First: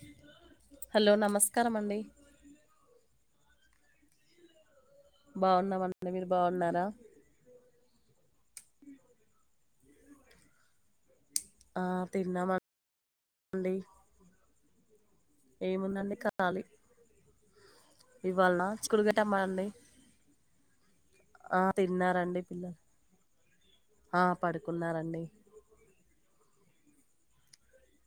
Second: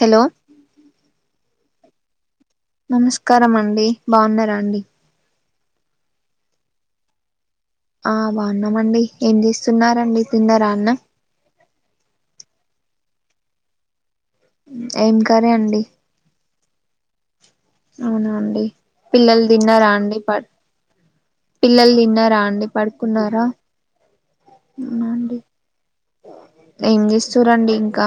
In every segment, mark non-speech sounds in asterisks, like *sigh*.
Hello కరమండి నమస్కారం అండి బావున్నారా అండి బావున్నామన్న *inaudible* మీరు బావున్నారా ఆ బాగున్నామండి ఏం చేస్తున్నారండి తిన్నారా అన్నం ఆ తిన్నామండి ఉ ఏం కర్రీ అండి కాలి అవునా అండి పిల్లలు టమాటండి. తిన్నారా అండి పడు ఆ! పిల్లలు తిన్నారా తిన్నారండి అండి పిల్లలు. పడుకున్నారా ఆ! అవునా పడుకున్నారండి. అండి ఏం చేస్తూరండి ఇంకా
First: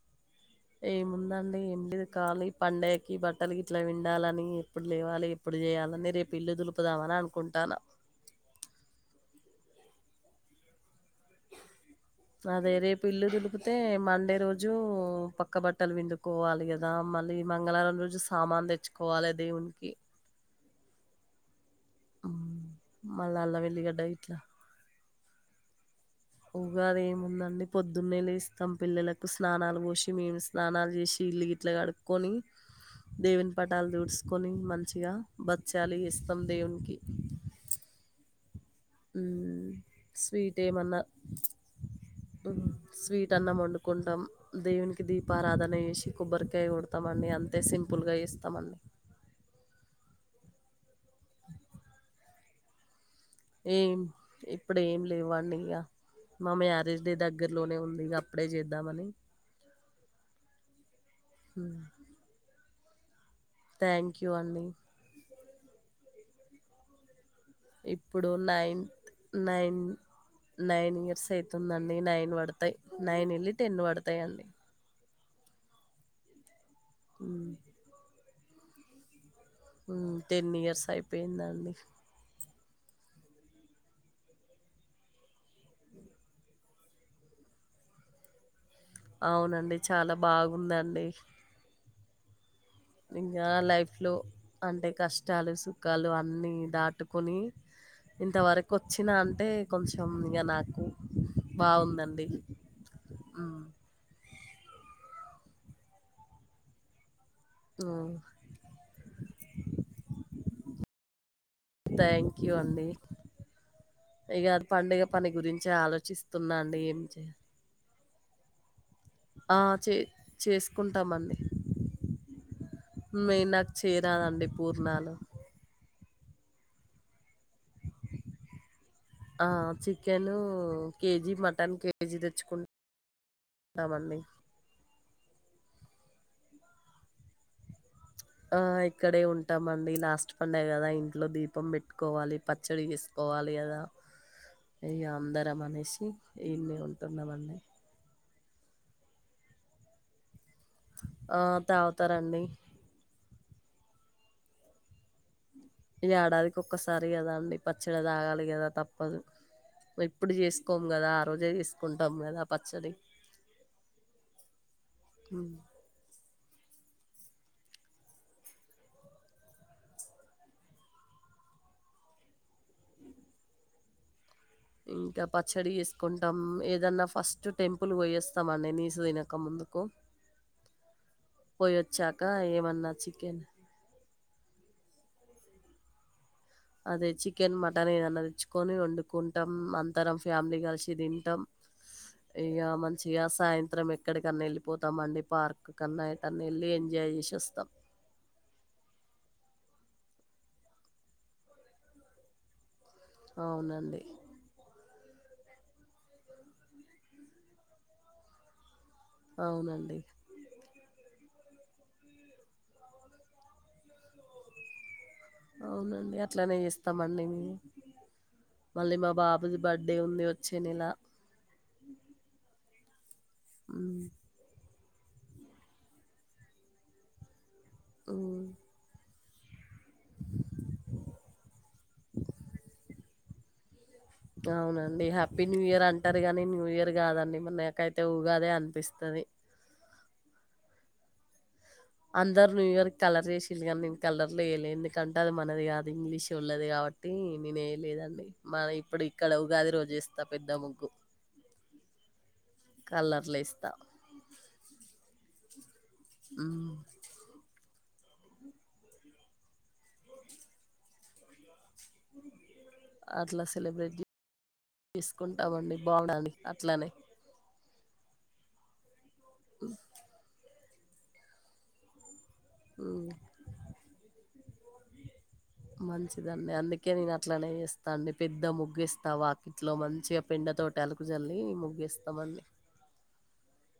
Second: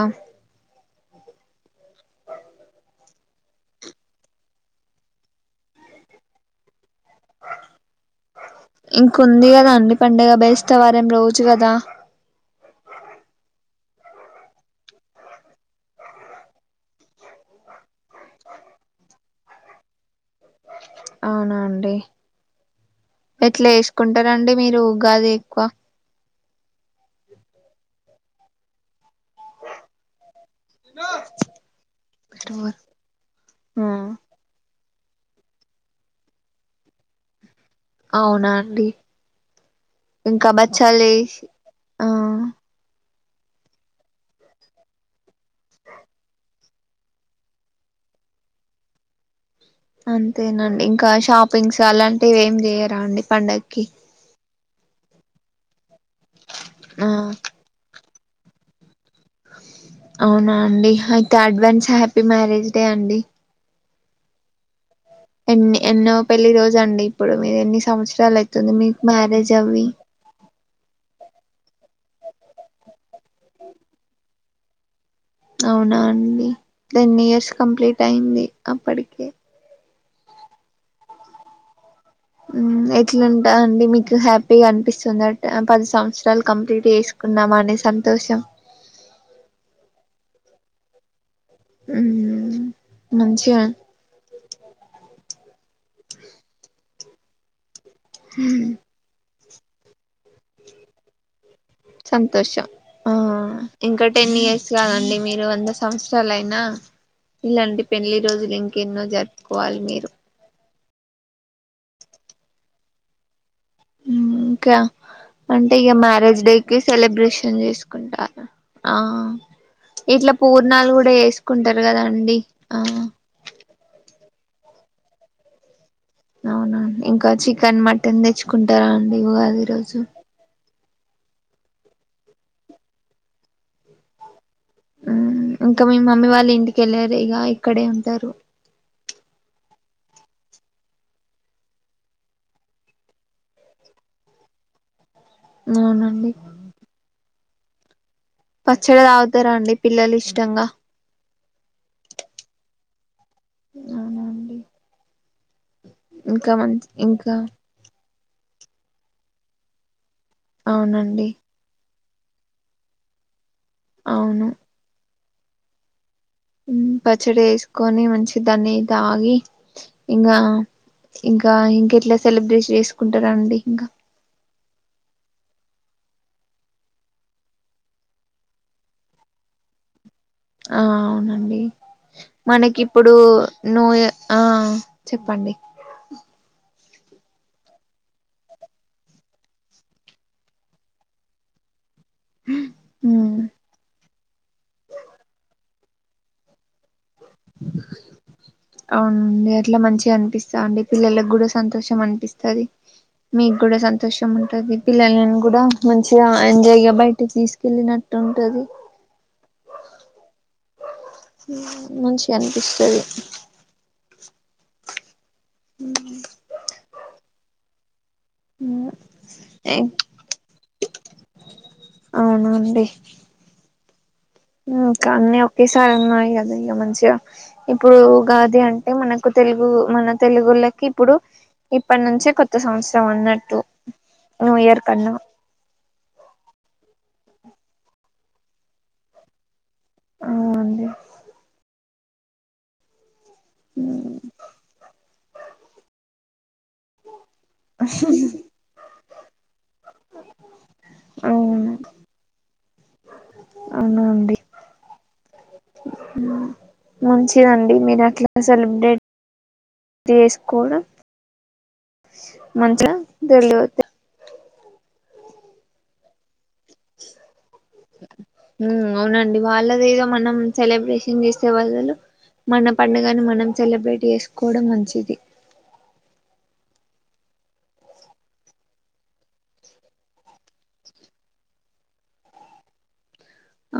ఏముందండి ఏం లేదు కాలి పండగకి బట్టలు గిట్లా విండాలని ఎప్పుడు లేవాలి ఎప్పుడు చేయాలని రేపు ఇల్లు దులుపు దామని అనుకుంటాన *unintelligible* అండి పండుగ బేస్త వారం రోజు కదా అదే రేపు ఇల్లు దులిపితే మండే రోజు పక్క బట్టలు విందుకోవాలి కదా మళ్ళీ మంగళారం రోజు సామాన్ తెచ్చుకోవాలి దేవునికి అవున అం అంటే హ్మ్. మళ్ళా అల్లం ఎట్లా ఎల్లిగడ్డ ఇట్లా ఏసుకుంటారండి మీరు గాదే ఎక్కువ ఉగాది ఏముందండి పొద్దు పొద్దున్నే లేస్తం పిల్లలకు స్నానాలు పోసి మేము స్నానాలు చేసి ఇల్లు గిట్లా కడుక్కొని దేవుని ఆ పటాలు దుడుసుకొని మంచి మంచిగా బచ్చాలి ఇస్తాం దేవునికి అవునా అండి ఊ ఇంకా స్వీట్ ఏమన్న బచ్చాలు చేసి ఆ స్వీట్ వొట్టి అన్నం వండుకుంటాం దేవునికి దీపారాధన ఏసి కొబ్బరికాయ కొడతామండి అంతే సింపుల్ గా ఇస్తామండి అంతేనండి ఇంకా షాపింగ్స్ అలాంటివి ఏమి చేయ్యరా అండి పండగకి ఏం ప్పుడేం లేవా అండి ఇంగా మా మ్యారేజ్ ఆ డే దగ్గర్లోనే ఉంది ఇంగ అప్పుడే చేద్దామని అవునా అండి okay advance happy marriage day అండి థ్యాంక్ యూ అండి ఎన్ని ఎన్నో పెళ్లి రోజు అండి ఇప్పుడు మీరు ఎన్ని ఇప్పుడు సంవత్సరాలు అయితుంది నైన్త్ మీకు మ్యారేజ్ నైన్ అవ్వి నైన్ ఇయర్స్ అయితుందండి నైన్ పడతాయి నైన్ ఎళ్ళి టెన్ పడతాయి అండి అవునా అండి టెన్ ఇయర్స్ ఉమ్ కంప్లీట్ అయింది అప్పడికే మ్మ్ టెన్ ఇయర్స్ అయిపోయిందండి మ్మ్ ఎట్లాంటా అండి మీకు హ్యాపీగా అనిపిస్తుంద ట పది సంవత్సరాలు కంప్లీట్ చేసుకున్నాం అనే సంతోషం అవునండి చాలా బాగుందండి ఉ ఊ ఇంక లైఫ్ లో అంటే కష్టాలు సుఖాలు అన్నీ దాటుకొని ఇంతవరకు వచ్చిన అం టె కొమ్ బాగుందండి సంతోషం ఆ ఇంకా టెన్ ఇయర్స్ కాదండి మీరు ఎంత సంవత్సరాలు అయినా ఇలాంటి పెళ్లి రోజులు ఇంకెన్నో జరుపుకోవాలి మీరు థ్యాంక్ యూ అండి ఇక అది ఇంకా పండుగ పని గురించి అంటే ఆలోచిస్తున్నా అండి ఏం చే కుంటార ఆ చే ఇట్లా పూర్ణాలు కూడా చేసుకుంటామండి. వేసుకుంటారు కదా అండి ఆ పూర్ణలు అవునా ఇంక ఇకా చికెన్ మటన్ తెచ్చుకుంటారా అండి ఆ! ఉగాది రోజు చికెను కేజీ మటన్ కేజీ తెచ్చుకుంటామండి ఇంక మీ మమ్మీ వాళ్ళు ఇంటికెళ్ళారు ఇక ఇక్కడే ఉ తరు ఆ! ఇక్కడే ఉంటామండి లాస్ట్ పండగ కదా ఇంట్లో దీపం పెట్టుకోవాలి పచ్చడి చేసుకోవాలి కదా ఇ అందరం అనేసి అవునండి ఇన్నీ ఉంటున్నామన్నీ పచ్చడి తాగుతారా అండి పిల్లలు ఇష్టంగా ఆ తాగుతారండి అవునండి ఈ ఇంకా ఏడాదికి మంచి ఒక్కసారి కదా ఇంకా అండి మంచిగ తాగాలి కదా తప్పదు ఇప్పుడు చేసుకోము కదా ఆ అవునండి రోజే చే కుంటాం లేదా పచ్చడి అవును హ్మ్. పచ్చడి వేసుకొని మంచి దాన్ని తాగి ఇంకా ఇంకా ఇంకెట్లా సెలబ్రేట్ చేసుకుంటారండి ఇంకా ఇంకా పచ్చడి చేసుకుంటాం ఏదన్నా ఫస్ట్ టెంపుల్ పోయేస్తామండి నీసు తినక ముందుకు ఆ అవునండి పోయొచ్చాక మనకి ఏమన్నా ఇప్పుడు చికెన్ నో ఆ చెప్పండి అదే చికెన్ మటన్ ఏదనా తెచ్చుకొని వండుకుంటాం అందరం ఫ్యామిలీ కలిసి తింటాం ఇక మంచిగా ఉమ్ సాయంత్రం ఎక్కడికన్నా వెళ్ళిపోతామండి పార్క్ కన్నాయ తన్ ఎళ్ళి ఎంజాయ్ చేస్ అవునండి అట్ల మంచి అనిపిస్తాంది పిల్లలకి కూడా సంతోషం అనిపిస్తది మీకు కూడా అవునండి. సంతోషం ఉంటది పిల్లలను కూడా మంచిగా ఎంజాయ్ గ బయటికి తీసుకెళ్ళినట్టు ఉంటది అవునండి ఊ మంచిగ అనిపిస్తది అవునండి అట్లనే చేస్తామన్ మీర్ మళ్ళీ మా బాబుది బర్త్డే ఉంది వచ్చే నెల *inaudible* ఉ కాన్ని ఒకేసారి ఉన్నాయి అదే ఇక మంచిగా ఇప్పుడు హ్మ్. గాది అంటే మనక్ ఒక తెలుగు మన తెలుగొల్లకి ఇప్పుడు ఇప్పటి నుంచే కొత్త సంవత్సరం ఉన్నట్ త అవునండి హ్యాపీ న్యూ ఇయర్ అం ర్ గానీ న్యూ ఇయర్ కాదండి మనకైతే ఊగాదే అనిపిస్తది అవు అండి అందరు ను ఇ చాల చేసిండే కానీ నేను కలర్ లో ఏయలే ఎందుకంటే అది మనది కాదు ఇంగ్లీష్ ఉల్లది కాబట్టి నేనే ఏయ లేదండి మాది ఇప్పుడు ఇక్కడ ఉగాది రోజు ఏస్తా పెద్ద ముగ్గు అవును కలర్లు ఏస్తా మంచిదన్ మీర ఇట్లా సెలబ్రేట్ చేసుకోవడం మంత్ర ధరలు ఐతే తీసుకుంటామండి బాఉండాని అట్లానే హు ఉ అవునండి వాళ్ళది ఏదో మనం సెలబ్రేషన్ చేసే వాళ్ళల్ మన హ్మ్. పండుగని మనం సెలబ్రేట్ ఏసుకోవడం మంచిది మంచిదండి అందుకే నేను అట్లనే ఇస్తా అండి పెద్ద ముగ్గిేస్తావు వాకిట్లో మంచిగా పెండ తోటి అలుకుజల్లి ముగ్గేస్తామనీ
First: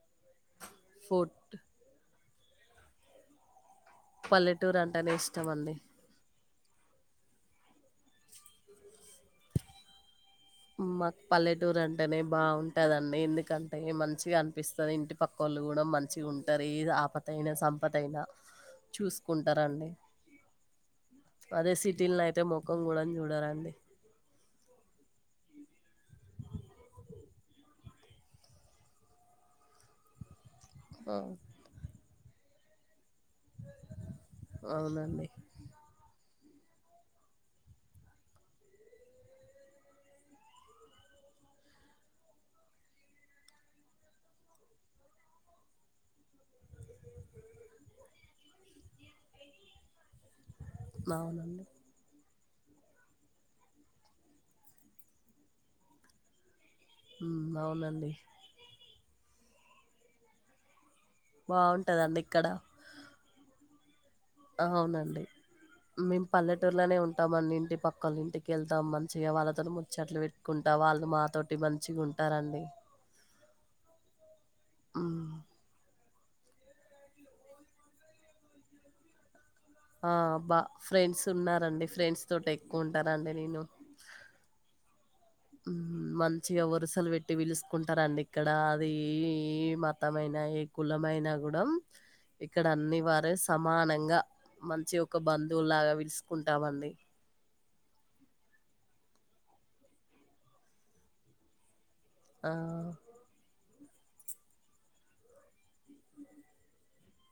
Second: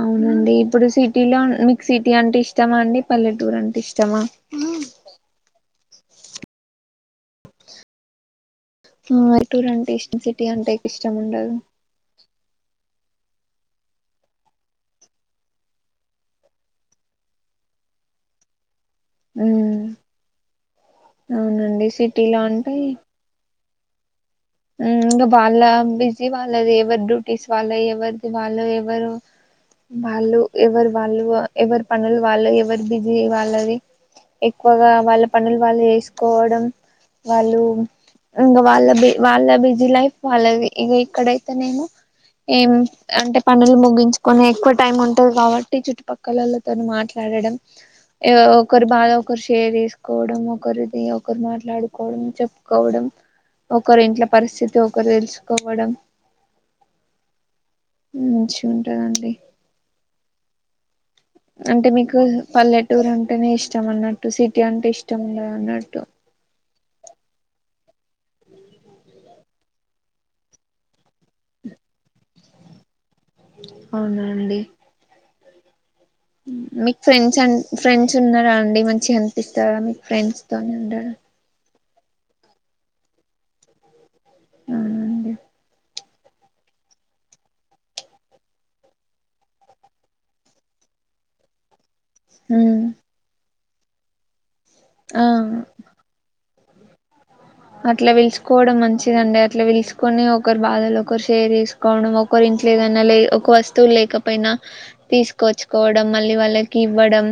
అవునండి ఇప్పుడు సిటీలో మీకు సిటీ అంటే ఇష్టం ఇష్టం అం పల్లెటూరు అంట ఇష్ట పల్లెటూరు అంటేనే ఇష్టం అండి టూర్ అంటే ఇం టీ అంటే ఇష్టం ఉండదు బాగుంటుందండి ఎందుకంటే మంచిగా అనిపిస్తుంది ఇంటి పక్క వాళ్ళు కూడా మంచిగా ఉంటారు ఆపదయినా సంపద అయినా ఉమ్ చూసుకుంటారంండి అదే అవునండి సిటీ లో సిటీలో అయితే అంటే మొఖం కూడా చూడరాాండి ఇంకా వాళ్ళ బిజీ వాళ్ళది ఎవరి డ్యూటీస్ వాళ్ళ ఎవరిది వాళ్ళు ఎవరు వాళ్ళు ఎవరు వాళ్ళ ఆ ఎవరు పనల్ వాళ్ళ ఎవరి బీసీ ఎక్కువగా వాళ్ళ అవునండి పనులు వాళ్ళు చేసుకు కోవడం వాళ్ళు ఇంకా వాళ్ళ వాళ్ళ బిజీ లైఫ్ వాళ్ళ ఇక ఇక్కడైతేనేమో ఏం అంటే పనులు ముగించుకొని ఎక్కువ టైం ఉంటది కాబట్టి చుట్టుపక్కలలోతో మాట్లాడడం ఒకరు బాధ ఒకరు షేర్ చేసుకోవడం ఒకరిది ఒకరు అవునండి మాట్లాడుకోవడం చె కోవడం ఓ ఒకరి ఇంట్ల పరిస్థితి ఒకరు తెలుసుకోవడం *unintelligible* మంచి ఉంటదండి అంటే మీకు బాగుంటదండి ఇక్కడ పల్లెటూరు అంట అనే ఇష్టం అన్నట్టు సిటీ అంటే ఇష్టం అవునండి ఉండదు అన్నట్టు మేము పల్లెటూరులోనే ఉంటామన్ని ఇంటి పక్క ఒకళ్ళ ఇంటికిెళ్తాం మంచిగా వాళ్ళతో ముచ్చట్లు పెట్టుకుంటా వాళ్ళు మా తోటి మంచిగా ఉంటారండి అవునండి ఉమ్ మీకు ఫ్రెండ్స్ అ ఫ్రెండ్స్ ఉన్నారా అండి మంచిగా ఎంత పిస్తారా మీ ఆ! ఫ్రెండ్స్ బా తోని ఉం *unintelligible* ఫ్రెండ్స్ ఉన్నారండి. ఫ్రెండ్స్ తోట ఎక్కువ ఉంటార అండి నేను అవునా అండి మంచిగా వరుసలు పెట్టి పిలుసుకుంటారంండి ఇక్కడ అది ఏ ఏ మతమైైన ఏ కులమైనా కూడా ఇక్కడ అన్ని వారే సమానంగా మంచి ఒక ఆ బంధువు లాగా విలుసుకుంట ద్దాబంది అట్లా వెలుసుుకోవడం మంచిదండి అట్లా విలుసుకొని ఒకరు బాధలు ఒకరు షేర్ చెస్ కావున ఒక్కరి ఆ! ఇంట్లో ఏదన్నా లే ఒక వస్త లు లేకపోయినా తీసుకొచ్చుకోవడం మళ్ళీ వాళ్ళకి ఇవ్వడం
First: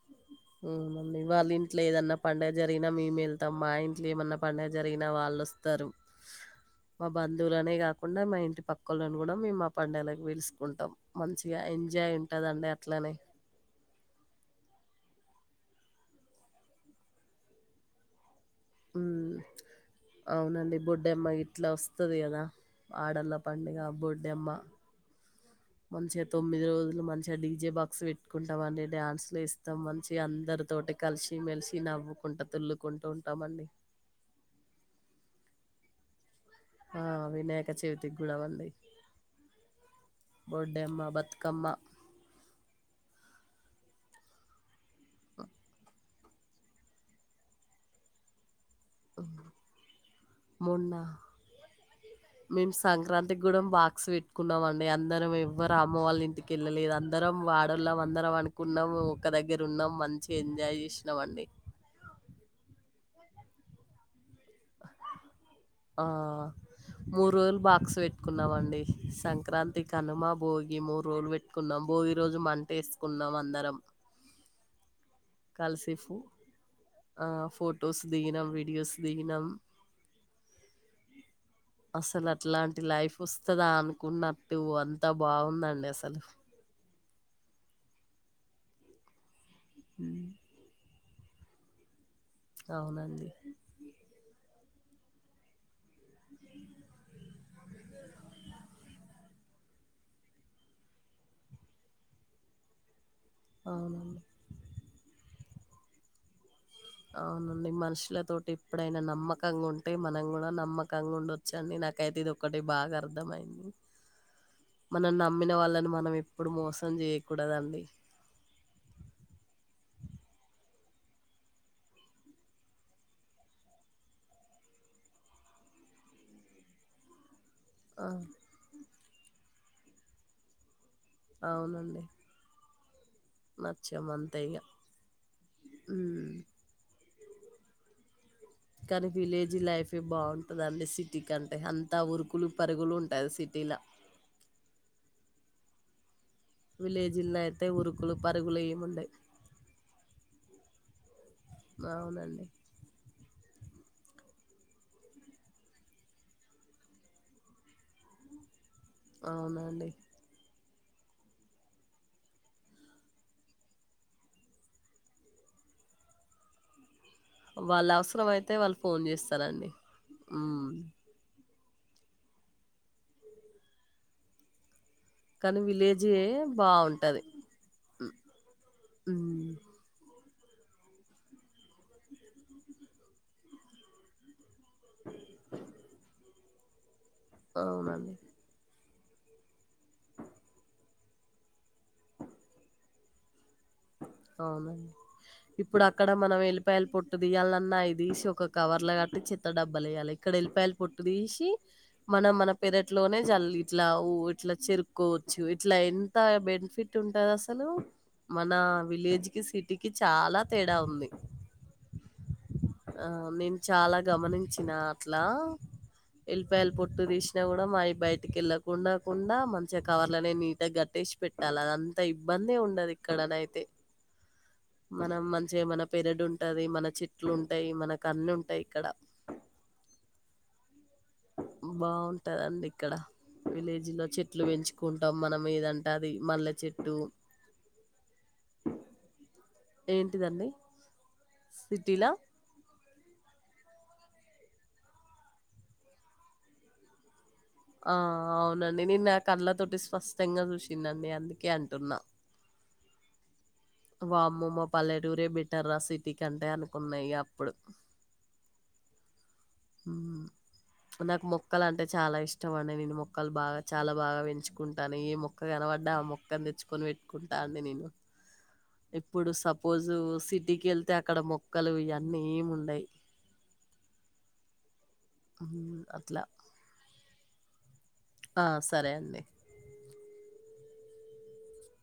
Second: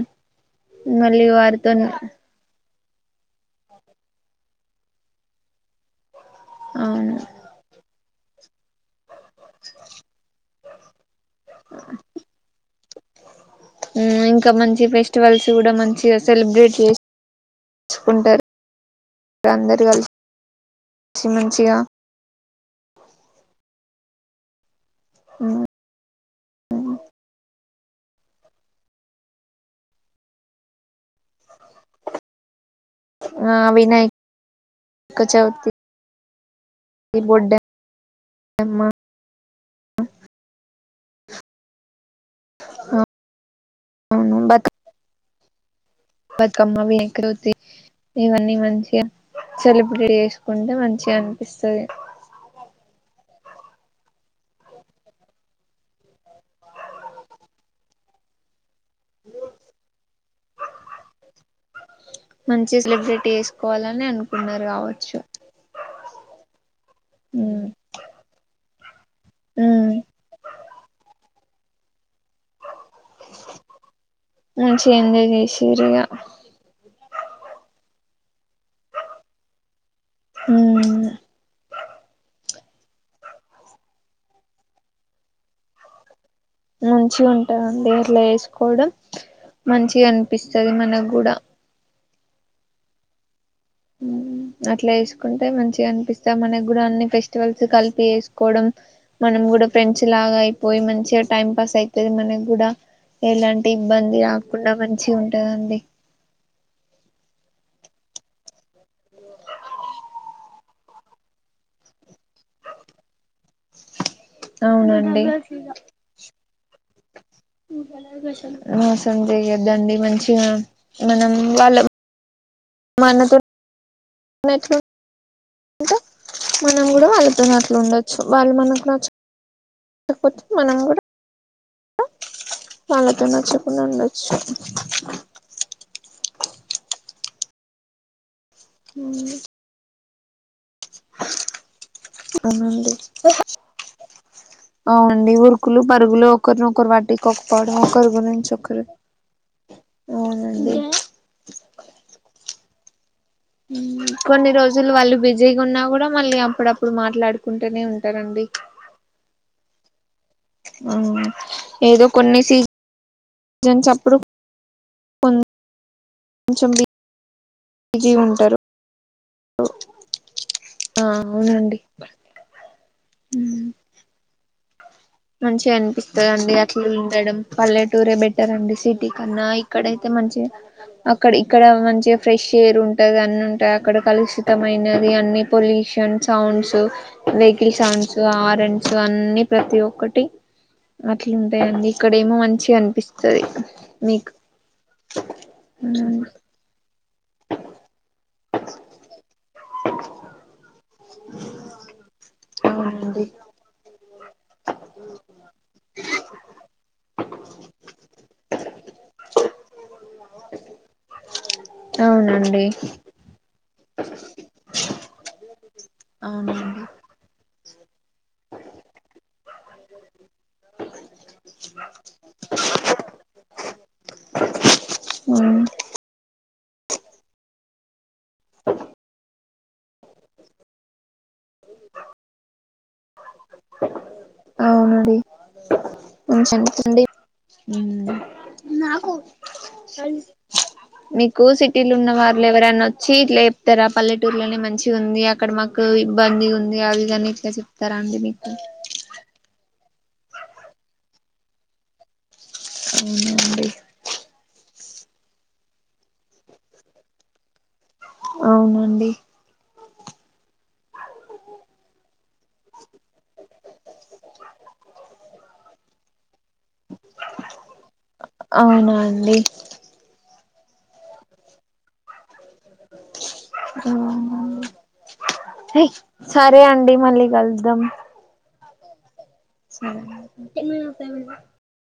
మళ్ళీ వాళ్ళ వారితో ఇంట్లో ఏదన్నా పండుగ జరిగి న మేము వెళ్తాం మా ఇంట్లో ఏమన్నా పండగ జరిగినా వాళ్ళోస్తరు మా అవును బంధువులనే కా కకుండా మా ఇంటి పక్కొలు కూడా మేము మా పండగలకి పిలుస్ ఉంటాం మంచిగా ఎంజాయ్ ఉంటదండి ఇట్లానే మ్మ్ ఇంకా మంచి ఫెస్టివల్స్ కూడా మంచిగా సెలబ్రేట్ చేస్ కుంటారు మ్మ్ అవునండి బొడ్డమ్మ ఇట్లా మంచిగా వస్తది కదా ఆడళ్ళ పండుగ బొడ్డెమ్మ మ్మ్ మంచిగా తొమ్మిది రోజులు మంచిగా డీజే బాక్స్ పెట్టుకుంటాం అండి డ్యాన్స్ లేస్తాం మంచిగా అందరి తోటి కలిసి మెలిసి నవ్వుకుంటా *unintelligible* కుంటూ ఉంటామండి కచౌతి ఆ వినాయక చవితి గుణవంది బ డే అమ్మ బతుకమ్మ *inaudible* బతుకమ్మ *inaudible* ఇవన్ని మంచ్ సెలబ్రేట్ చేసుకుంటే మొన్న మంచిగా అనిపిస్తది సంక్రాంతి కూడా బాక్స్ పెట్టుకున్నామండి అందరం ఎవ్వరు అమ్మ వాళ్ళ ఇంటికి వెళ్ళలేదు అందరం ఆడోళ్ళం అందరం అన కున్నాం ఒక్క దగ్గర ఉన్నాం మంచి ఎంజాయ్ చేసినామండి మంచి సెలబ్రిటీ చేసుకోవాలని అనుకు ఆ మూడు రోజులు ఉమ్ బాక్స్ పెట్టుకున్నావండి సంక్రాంతి ఉమ్ కనుమ భోగి మూడు రోజులు పెట్టి కున్నాం భోగి రోజు మంట వేసుకున్నాం అందరం చే కలిసి సేరిగా ఫో ఆ ఫొటోస్ దిగినం వీడియోస్ దిగినాం హ్మ్ అసలు అట్లాంటి లైఫ్ వస్తుదా అన్నట్టు అంతా బాగుందండి అసలు మంచి ఉంటదండి అట్లా వేసుకోవడం మంచి హ్మ్. అనిపిస్తది మనకు కూడా అవునండి అట్లా వేసుకుంటే మంచిగా అనిపిస్తుంది స మనకి కూడా అన్ని ఫెస్టివల్స్ కలిపి వేసుకోవడం మనం కూడా ఫ్రెండ్స్ లాగా అయిపోయి మంచిగా టైం పాస్ అయితది మనకి కూడా ఎలాంటి ఇబ్బంది అవునండి. రాకుండా మం మంచి ఉంటదండి అవునండి మనుషులతోటి ఇప్పుడైనా నమ్మకంగా ఉంటే మనం కూడా నమ్మకంగా ఉండొచ్చండి నాకైతే ఇది ఒకటి బాగా అర్థమయింది అవునండి మనం ఎప్పుడు మోసం జేయకూడదండి. మోసం చేయద్దండి మంచిగా మనం వాళ్ళ మనతో ఎట్లా ఉంటే మనం కూడా వాళ్ళ అన్నట్లు ఆ ఉండొచ్చు వాళ్ళు మనకు నచ్చ ఎపటి మనం కూడా అవునండి వాళ్ళతో నచ్చకుండా నచ్చం ఉండొచ్చు అంతే ఇగ ఉమ్ కానీ విలేజ్ లైఫ్ ఫిబాల్ ఉదండి సిటీ కంటే అంతా ఉరుకులు అవునండి పరుగులు ఉంటాది సిటీలా కులు పరుగులు ఒకరినొకరు విలేజీల్లో అయితే వట్టికోకుపోడం ఒకరి ఉరుకులు గురించి పరుగులు ఒకరు ఏముండయి అవునండి అవునండి హ్మ్ కొన్ని రోజులు వాళ్ళు బిజీగా ఉన్నా కూడా మళ్ళీ అప్పుడప్పుడు మాట్లాడుకుంటూనే ఉంటారండి అవునండి హ్మ్ ఏదో కొన్ని సీ నిజం చప్పుడు కొంచెం ది వాళ్ళ అవసరం అయితే వాళ్ళు ఫోన్ చేస్ స్తారండీ హ్మ్ అవునండి హ్మ్ కానీ మంచిగా విలేజే అనిపిస్తదండి అట్లా బాగుంటది ఉండడం పల్లెటూరే బెటర్ అండి సిటీ కన్నా ఉమ్ ఇక్కడయితే మంచిగ అక్కడ ఇక్కడ మంచిగా ఫ్రెష్ ఎయిర్ ఉంటది అన్ని ఉంటాయి అక్కడ కలుషి ష్టమైనది అన్ని పొల్యూషన్స్ సౌండ్స్ వెహకిల్ అవునండి సౌండ్స్ హార్న్ సో అన్ని ప్రతి ఓ ఒకటి అట్లుంటయండి ఇక్కడ ఏమో మంచిగా అనిపిస్తాది అవును ఇప్పుడు అక్కడ మనం ఎల్లిపాయలు పొట్టు దియాలన్నా దీసి ఒక కవర్ లా కట్టి చెత్తడబ్బ పడేయాలి ఇక్కడ ఎల్లిపాయ పొట్టు తీసి మనం మన పెరట్లోనే అవునండి జల్లి ఇట్లా అవు ఇట్లా చెరుకోవచ్చు ఇట్లా ఎంత బెనిఫిట్ ఉంటది అసలు మన *unintelligible* సిటీకి కి చాలా తేడా ఉంది అవునండి ఆ నేను చాలా గమనించిన అట్లా ఎల్పాయల్ అవునండి పొట్టు తీసి కూడా మా బయటికి వెళ్ళకుండా కుండా, మంచిగా కవర్లనే నీట్గా కట్టేసి పెట్టాలి అది అంత ఇబాందేయ్ ఉండదు ఇక్కడనయితే మనం మంచిగా మన పెరడు ఉంటది మన చెట్లు ఉంటయి మన కన్ను ఉంటాయి ఇక్కడ బాగుంటదండి ఇక్కడ విలేజ్ లో చెట్లు పెంచుకుంటాం అవునండి మనం ఏదంటే అది మల్లె చెట్టు *unintelligible* ఏంటిదండి మీకు సిటీలు సిటీలా ఉన్న వాళ్ళ ఎవరనా వచ్చి ఇట్ల తెరాపల్లెటూర్ లోనే మంచి ఉంది అక్కడ మాకు ఇబ్బంది ఉంది అవిధని ఆ అవునండి నేను నా కళ్ళతోటి ఫస్ కష్టంగా చూసిందండి అందుకే అంటున్నా అవునండి వామ్మమ్మ పల్లెటూరే బటర్రా సిటీ కంటే అనుకున్న అప్పుడు అవునండి ఉ నాకు మొక్కలు అంటే చాలా ఇష్టం అండి, నేను మొక్కలు బాగా చాలా బాగా పెంచుకుంటాను, ఏ మొక్క కనపడ్డా ఆ మొక్కని తెచ్చుకొని పెట్టుకుంటా అండి నేను, అవునా ఇప్పుడు అండి సపోజు సి ఇంటికిళ్తే అక్కడ మొక్కలు ఇయాలి ఆ హ్మ్. అట్లా. సరే అండి మళ్ళీ గల్దం ఆ సరే అండి సరే అండి